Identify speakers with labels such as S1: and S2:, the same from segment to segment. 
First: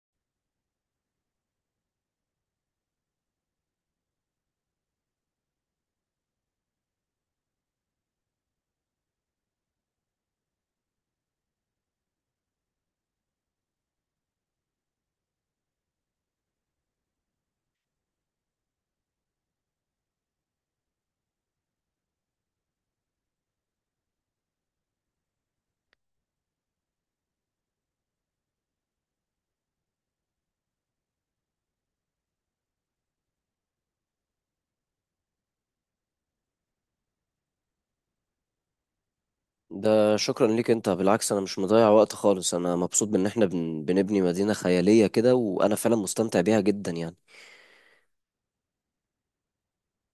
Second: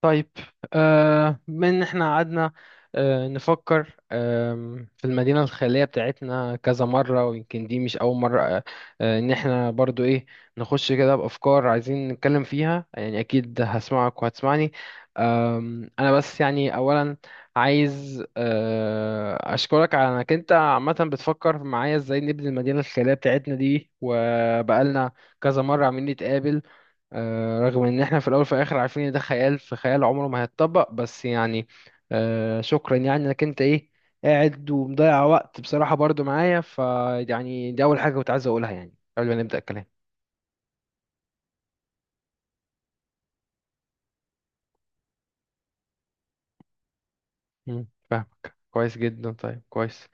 S1: طيب. بما ان احنا قعدنا نفكر في المدينة الخيالية بتاعتنا كذا مرة، ويمكن دي مش أول مرة. إن احنا برضو إيه، نخش كده بأفكار عايزين نتكلم فيها. يعني أكيد هسمعك وهتسمعني. أنا بس يعني أولا عايز أشكرك على إنك أنت عامة بتفكر معايا إزاي نبني المدينة الخيالية بتاعتنا دي، وبقالنا كذا مرة عاملين نتقابل. رغم ان احنا في الاول وفي الاخر عارفين ان ده خيال في خيال عمره ما هيتطبق، بس يعني شكرا يعني انك انت ايه قاعد ومضيع وقت بصراحة برضو معايا. فيعني دي اول حاجة كنت عايز اقولها يعني قبل ما نبدأ الكلام.
S2: ده شكرا ليك انت، بالعكس. انا مش مضيع وقت خالص، انا مبسوط بان احنا بنبني مدينة خيالية كده، وانا فعلا مستمتع بيها جدا يعني.
S1: مم. كويس جدا، طيب كويس.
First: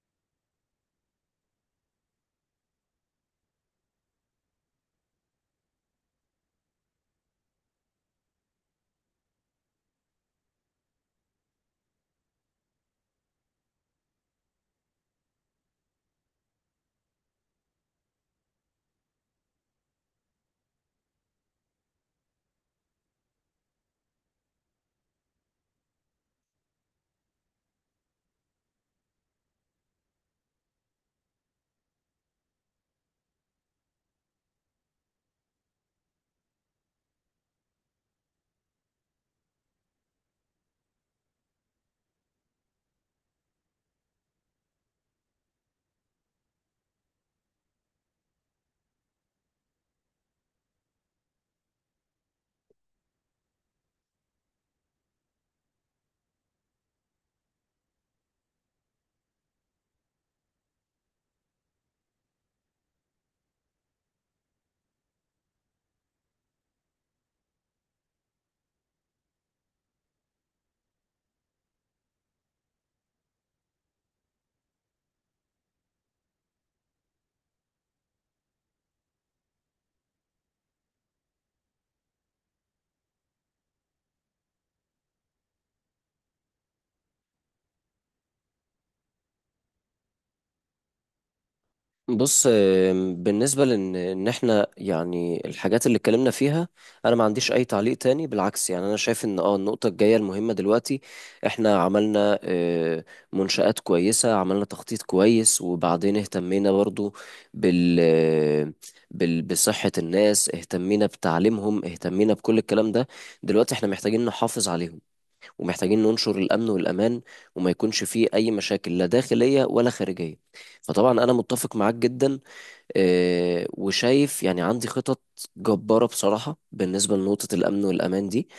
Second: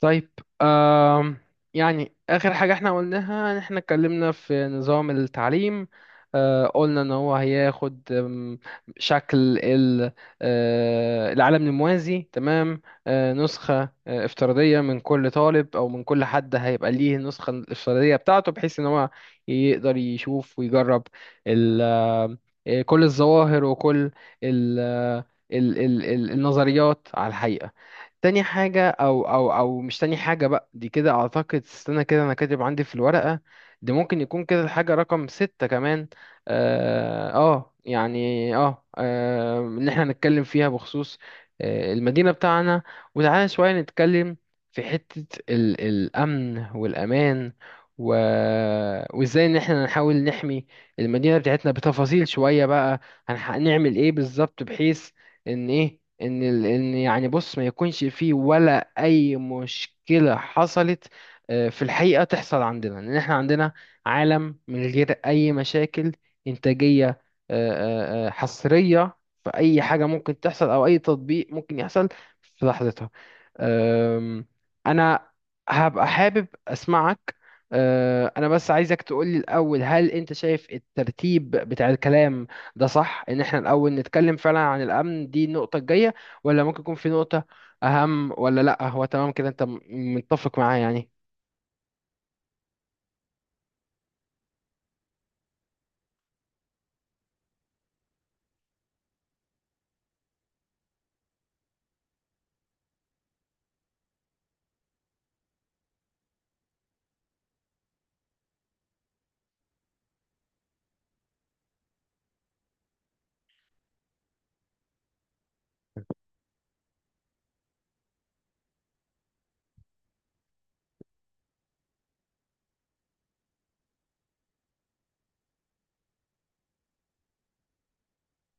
S1: طيب. آم يعني آخر حاجة احنا قلناها إن احنا اتكلمنا في نظام التعليم. قلنا ان هو هياخد شكل العالم الموازي. تمام. نسخة افتراضية من كل طالب او من كل حد، هيبقى ليه النسخة الافتراضية بتاعته بحيث ان هو يقدر يشوف ويجرب ال- كل الظواهر وكل ال- آه، النظريات على الحقيقة. تاني حاجة أو أو أو مش تاني حاجة بقى، دي كده أعتقد، استنى كده، أنا كاتب عندي في الورقة دي ممكن يكون كده الحاجة رقم ستة كمان. يعني إن إحنا نتكلم فيها بخصوص المدينة بتاعنا. وتعالى شوية نتكلم في حتة الأمن والأمان. و... وإزاي إن إحنا نحاول نحمي المدينة بتاعتنا بتفاصيل شوية بقى. هنعمل إيه بالظبط، بحيث ان ايه، ان ال... ان يعني بص ما يكونش فيه ولا اي مشكلة حصلت في الحقيقة تحصل عندنا. ان احنا عندنا عالم من غير اي مشاكل انتاجية، آه، حصرية، في اي حاجة ممكن تحصل او اي تطبيق ممكن يحصل في لحظتها. أم، انا هبقى حابب اسمعك. انا بس عايزك تقولي الاول، هل انت شايف الترتيب بتاع الكلام ده صح؟ ان احنا الاول نتكلم فعلا عن الامن، دي النقطه الجايه؟ ولا ممكن يكون في نقطه اهم؟ ولا لا هو تمام كده، انت متفق معايا يعني؟
S2: بص، بالنسبة لإن إحنا يعني الحاجات اللي اتكلمنا فيها، أنا ما عنديش أي تعليق تاني بالعكس. يعني أنا شايف إن النقطة الجاية المهمة دلوقتي، إحنا عملنا منشآت كويسة، عملنا تخطيط كويس، وبعدين اهتمينا برضو بال بال بصحة الناس، اهتمينا بتعليمهم، اهتمينا بكل الكلام ده. دلوقتي إحنا محتاجين نحافظ عليهم، ومحتاجين ننشر الأمن والأمان، وما يكونش فيه أي مشاكل لا داخلية ولا خارجية. فطبعا أنا متفق معاك جدا، وشايف يعني عندي خطط جبارة بصراحة بالنسبة لنقطة الأمن والأمان دي.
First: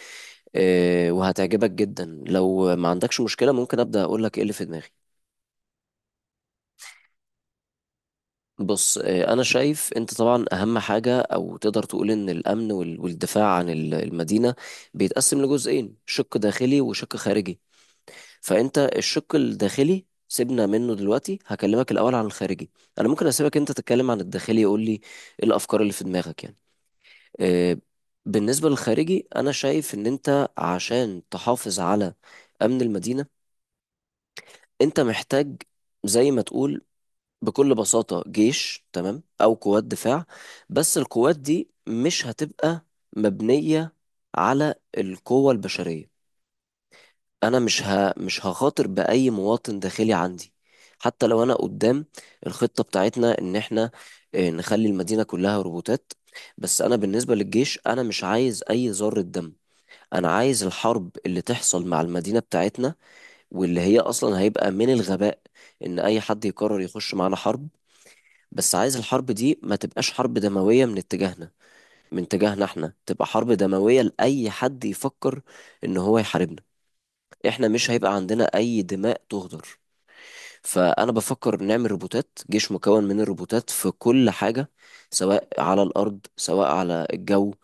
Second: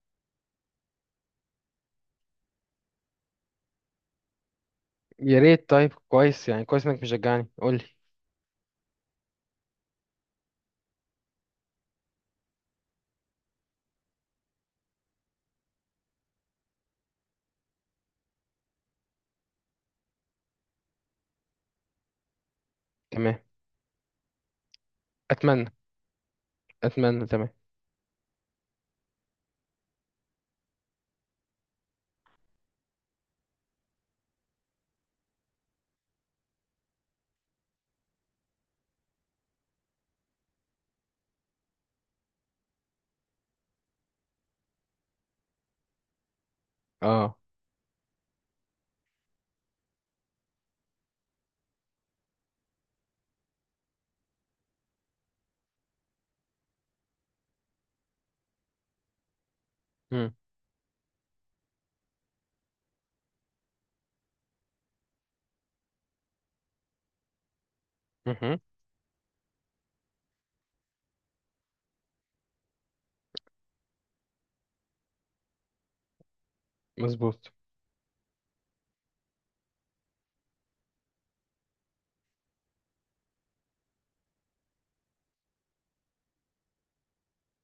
S2: وهتعجبك جدا، لو ما عندكش مشكلة ممكن أبدأ أقول لك إيه اللي في دماغي.
S1: يا ريت. طيب كويس يعني، كويس انك مشجعني، قول لي.
S2: بص، أنا شايف أنت طبعا أهم حاجة، أو تقدر تقول إن الأمن والدفاع عن المدينة بيتقسم لجزئين: شق داخلي وشق خارجي. فانت الشق الداخلي سيبنا منه دلوقتي، هكلمك الاول عن الخارجي، انا ممكن
S1: تمام.
S2: اسيبك انت تتكلم عن الداخلي، يقول لي ايه
S1: اتمنى،
S2: الافكار اللي في دماغك يعني.
S1: اتمنى. تمام.
S2: آه، بالنسبه للخارجي، انا شايف ان انت عشان تحافظ على امن المدينه، انت محتاج زي ما تقول بكل بساطه جيش، تمام، او قوات دفاع. بس القوات دي مش هتبقى مبنيه على القوه البشريه.
S1: اه.
S2: انا مش هخاطر باي مواطن داخلي عندي، حتى لو انا قدام الخطة بتاعتنا ان احنا نخلي المدينة كلها روبوتات. بس انا بالنسبة للجيش انا مش عايز اي ذرة دم. انا
S1: امم.
S2: عايز الحرب اللي تحصل مع المدينة بتاعتنا، واللي هي اصلا هيبقى من الغباء ان اي حد يقرر يخش معانا حرب، بس عايز الحرب دي ما تبقاش حرب دموية من اتجاهنا. من اتجاهنا احنا تبقى حرب دموية لأي حد يفكر ان هو يحاربنا.
S1: مظبوط.
S2: احنا مش هيبقى عندنا اي دماء تهدر. فانا بفكر نعمل روبوتات، جيش مكون من الروبوتات في كل حاجة، سواء على الارض سواء على الجو،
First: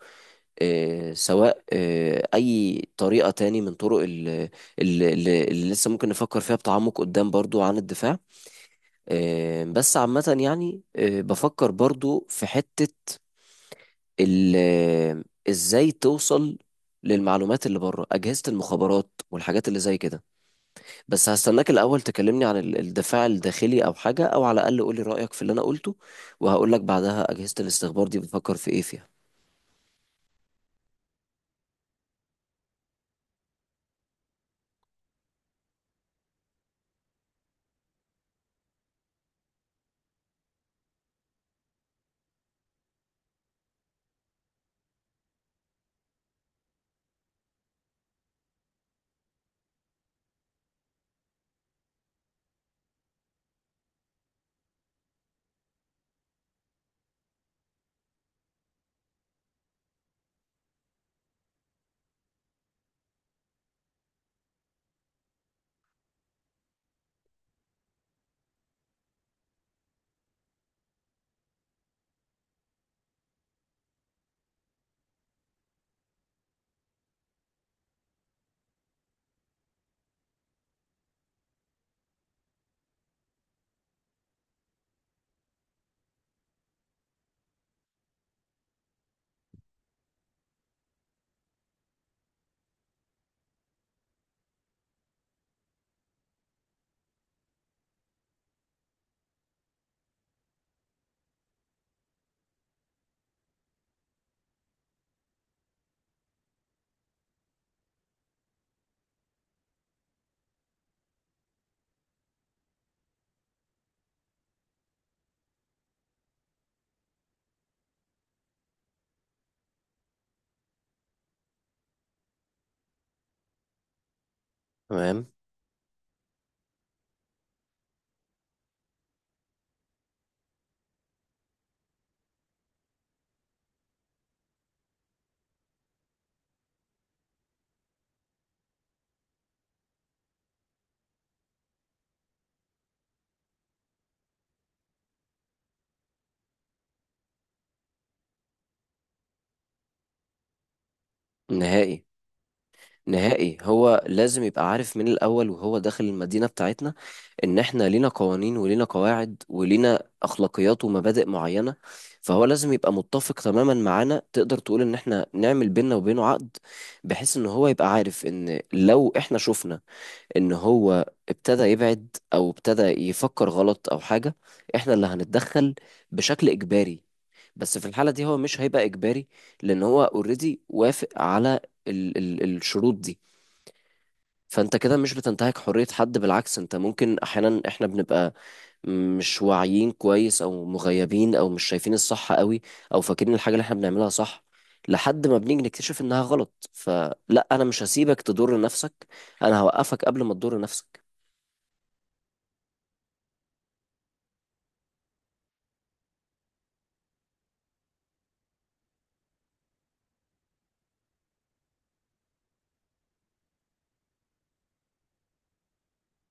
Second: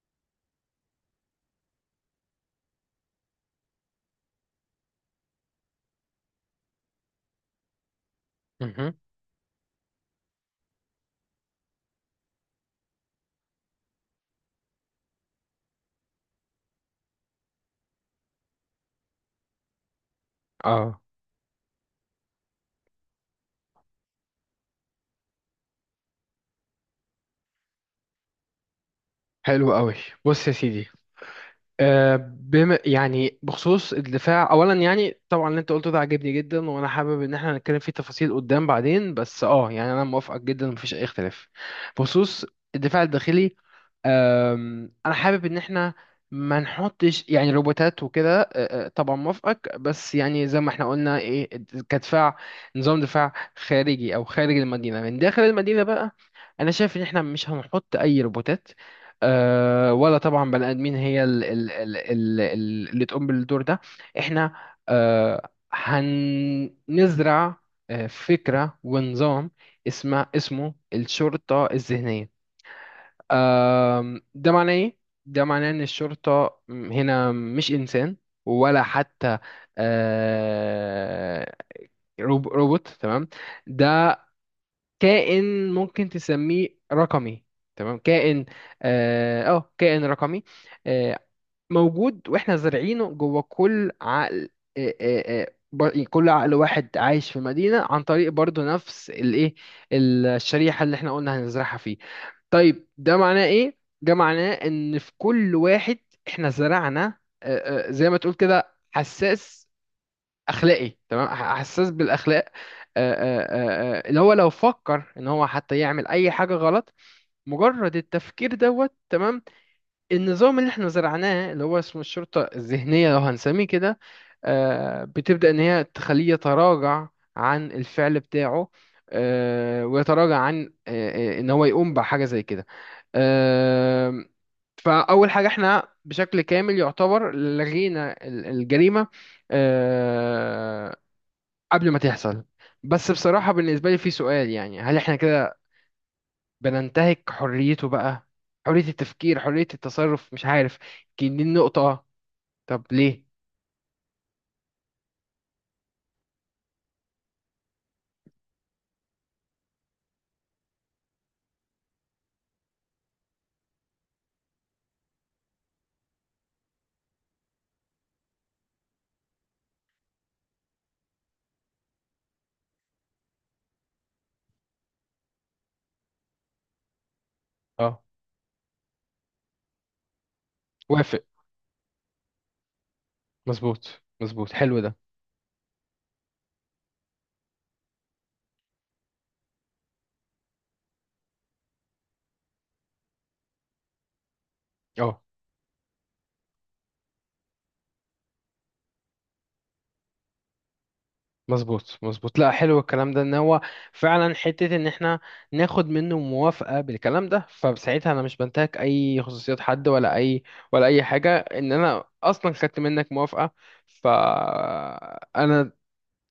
S2: سواء اي طريقة تاني من طرق اللي لسه ممكن نفكر فيها بتعمق قدام برضو عن الدفاع.
S1: مهم.
S2: بس عامة يعني بفكر برضو في حتة ال- آه، ازاي توصل للمعلومات اللي بره، أجهزة المخابرات والحاجات اللي زي كده.
S1: اه.
S2: بس هستناك الأول تكلمني عن الدفاع الداخلي أو حاجة، أو على الأقل قولي رأيك في اللي أنا قلته، وهقول لك بعدها أجهزة الاستخبار دي بفكر في إيه فيها.
S1: حلو قوي. بص يا سيدي. بما يعني بخصوص الدفاع اولا، يعني طبعا اللي انت قلته ده عجبني جدا، وانا حابب ان احنا نتكلم فيه تفاصيل قدام بعدين. بس اه يعني انا موافقك جدا، مفيش اي اختلاف. بخصوص الدفاع الداخلي، انا حابب ان احنا ما نحطش يعني روبوتات وكده. أه، أه، طبعا موافقك. بس يعني زي ما احنا قلنا ايه، كدفاع، نظام دفاع خارجي او خارج المدينه من داخل المدينه بقى، انا شايف ان احنا مش هنحط اي روبوتات ولا طبعا بني ادمين هي اللي تقوم بالدور ده. احنا هنزرع فكره ونظام اسمه الشرطه الذهنيه. ده معناه ايه؟ ده معناه ان الشرطة هنا مش انسان، ولا حتى آه، روبوت. تمام. ده كائن ممكن تسميه رقمي، تمام، كائن اه كائن رقمي آه، موجود، واحنا زارعينه جوه كل عقل. كل عقل واحد عايش في مدينة، عن طريق برضو نفس الايه، الشريحة اللي احنا قلنا هنزرعها فيه. طيب ده معناه ايه؟ ده معناه ان في كل واحد احنا زرعنا زي ما تقول كده حساس اخلاقي، تمام، حساس بالاخلاق. اللي هو لو فكر ان هو حتى يعمل اي حاجة غلط، مجرد التفكير دوت، تمام، النظام اللي احنا زرعناه اللي هو اسمه الشرطة الذهنية لو هنسميه كده،
S2: تمام.
S1: بتبدأ إن هي تخليه يتراجع عن الفعل بتاعه ويتراجع عن إن هو يقوم بحاجة زي كده. آه، فأول حاجة احنا بشكل كامل يعتبر لغينا الجريمة آه، قبل ما تحصل. بس بصراحة بالنسبة لي في سؤال، يعني هل احنا كده بننتهك حريته بقى؟ حرية التفكير، حرية التصرف، مش عارف، يمكن دي
S2: نهائي،
S1: النقطة. طب ليه؟
S2: نهائي. هو لازم يبقى عارف من الأول وهو داخل المدينة بتاعتنا إن إحنا لينا قوانين ولينا قواعد ولينا أخلاقيات ومبادئ معينة. فهو لازم يبقى متفق تماما معانا. تقدر تقول إن إحنا نعمل بيننا وبينه عقد، بحيث إن هو يبقى عارف إن لو إحنا شفنا ان هو ابتدى يبعد او ابتدى يفكر غلط او حاجة، احنا اللي هنتدخل بشكل اجباري. بس في
S1: اه.
S2: الحالة دي هو مش هيبقى اجباري، لان هو اوريدي وافق
S1: وافق.
S2: على ال الشروط دي.
S1: مظبوط، مظبوط.
S2: فانت
S1: حلو ده.
S2: كده مش بتنتهك حرية حد، بالعكس. انت ممكن احيانا، احنا بنبقى مش واعيين كويس او مغيبين او مش شايفين الصح قوي، او فاكرين الحاجة اللي احنا بنعملها صح
S1: اه.
S2: لحد ما بنيجي نكتشف انها غلط. فلا، انا مش هسيبك تضر نفسك، انا هوقفك قبل ما تضر نفسك.
S1: مظبوط، مظبوط. لا، حلو الكلام ده، ان هو فعلا حتة ان احنا ناخد منه موافقة بالكلام ده، فساعتها انا مش بنتهك اي خصوصيات حد ولا اي، ولا اي حاجة، ان انا اصلا خدت منك موافقة. فانا،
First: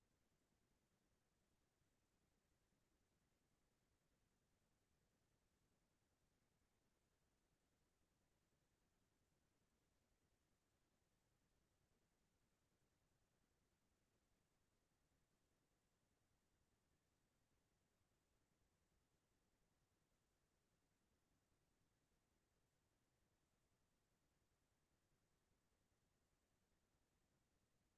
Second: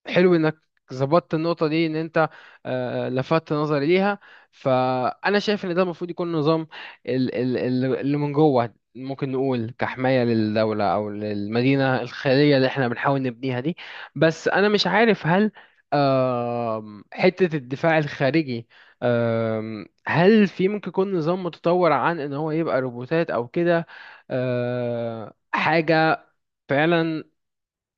S1: حلو انك ظبطت النقطة دي، ان انت لفتت نظري ليها. فانا شايف ان ده المفروض يكون نظام اللي من جوه، ممكن نقول كحماية للدولة او للمدينة الخيرية اللي احنا بنحاول نبنيها دي. بس انا مش عارف هل حتة الدفاع الخارجي، هل في ممكن يكون نظام متطور عن ان هو يبقى روبوتات او كده، حاجة فعلا،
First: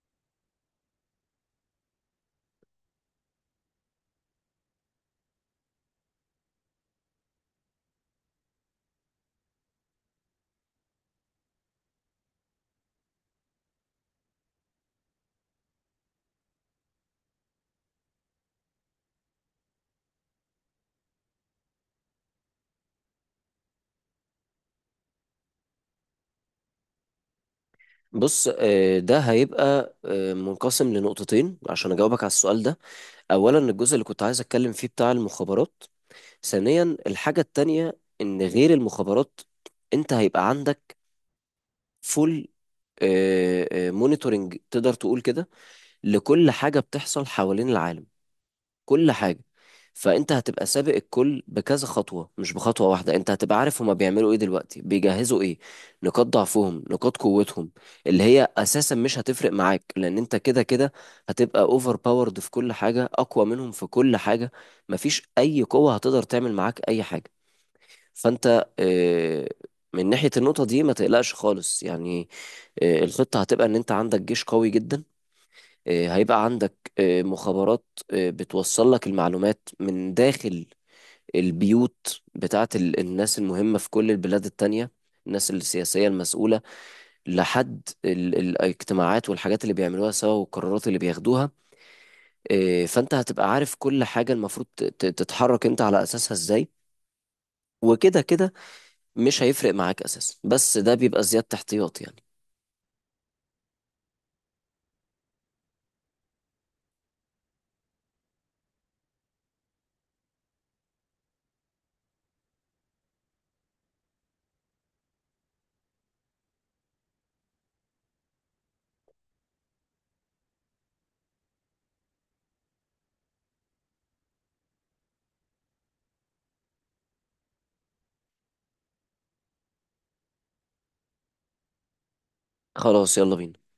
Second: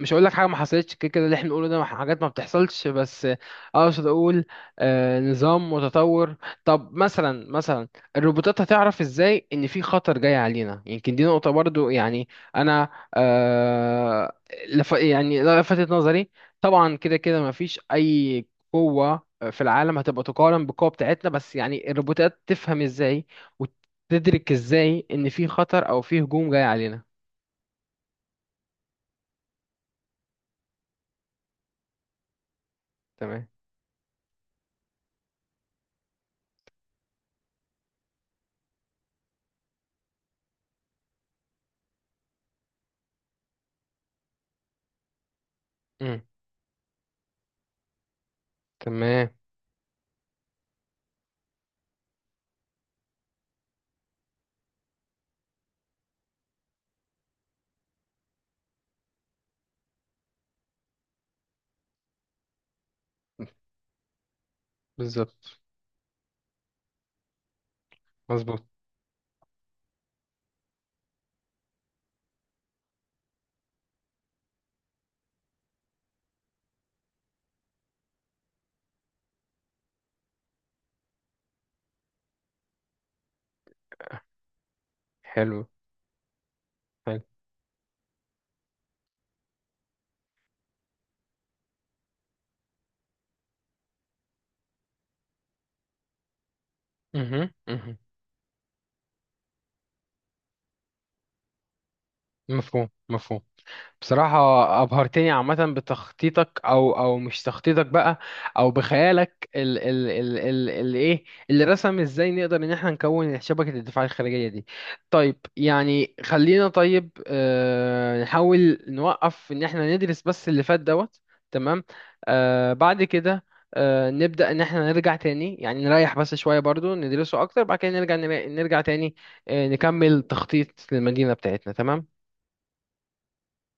S1: مش هقول لك حاجه ما حصلتش، كده كده اللي احنا بنقوله ده حاجات ما بتحصلش، بس اقصد اقول نظام متطور. طب مثلا، مثلا الروبوتات هتعرف ازاي ان في خطر جاي علينا؟ يمكن دي نقطه برضو يعني، انا آه لف يعني لفتت نظري. طبعا كده كده ما فيش اي قوه في العالم هتبقى تقارن بالقوه بتاعتنا، بس يعني الروبوتات تفهم ازاي وتدرك ازاي ان في خطر او في هجوم جاي علينا؟
S2: بص، ده هيبقى منقسم لنقطتين عشان اجاوبك على السؤال ده.
S1: تمام.
S2: اولا، الجزء اللي كنت عايز اتكلم فيه بتاع المخابرات. ثانيا، الحاجة التانية ان غير المخابرات، انت هيبقى عندك فول مونيتورنج تقدر تقول كده،
S1: امم.
S2: لكل حاجة بتحصل حوالين العالم، كل
S1: تمام.
S2: حاجة. فأنت هتبقى سابق الكل بكذا خطوة، مش بخطوة واحدة. أنت هتبقى عارف هما بيعملوا إيه دلوقتي، بيجهزوا إيه، نقاط ضعفهم نقاط قوتهم، اللي هي أساسا مش هتفرق معاك، لأن أنت كده كده هتبقى أوفر باورد في كل حاجة، أقوى منهم في كل حاجة. مفيش
S1: بالظبط.
S2: أي قوة هتقدر تعمل معاك أي حاجة.
S1: مظبوط.
S2: فأنت من ناحية النقطة دي ما تقلقش خالص يعني. الخطة هتبقى إن أنت عندك جيش قوي جدا، هيبقى عندك مخابرات بتوصل لك المعلومات من داخل البيوت بتاعت الناس المهمة في كل البلاد التانية، الناس
S1: حلو.
S2: السياسية المسؤولة،
S1: حلو.
S2: لحد الاجتماعات والحاجات اللي بيعملوها سوا والقرارات اللي بياخدوها. فانت هتبقى عارف كل حاجة المفروض تتحرك انت على اساسها ازاي.
S1: مهم. مهم.
S2: وكده كده مش هيفرق معاك اساسا، بس ده بيبقى زيادة احتياط يعني.
S1: مفهوم. مفهوم. بصراحة أبهرتني، عامة بتخطيطك أو أو مش تخطيطك بقى، أو بخيالك ال ال ال ال ال إيه اللي رسم إزاي نقدر إن إحنا نكون شبكة الدفاع الخارجية دي. طيب يعني خلينا، طيب نحاول نوقف إن إحنا ندرس بس اللي فات دوت. تمام. بعد كده نبدأ إن إحنا نرجع تاني، يعني نريح بس شوية برضو ندرسه أكتر، بعد كده نرجع تاني نكمل تخطيط للمدينة بتاعتنا. تمام.
S2: خلاص، يلا بينا.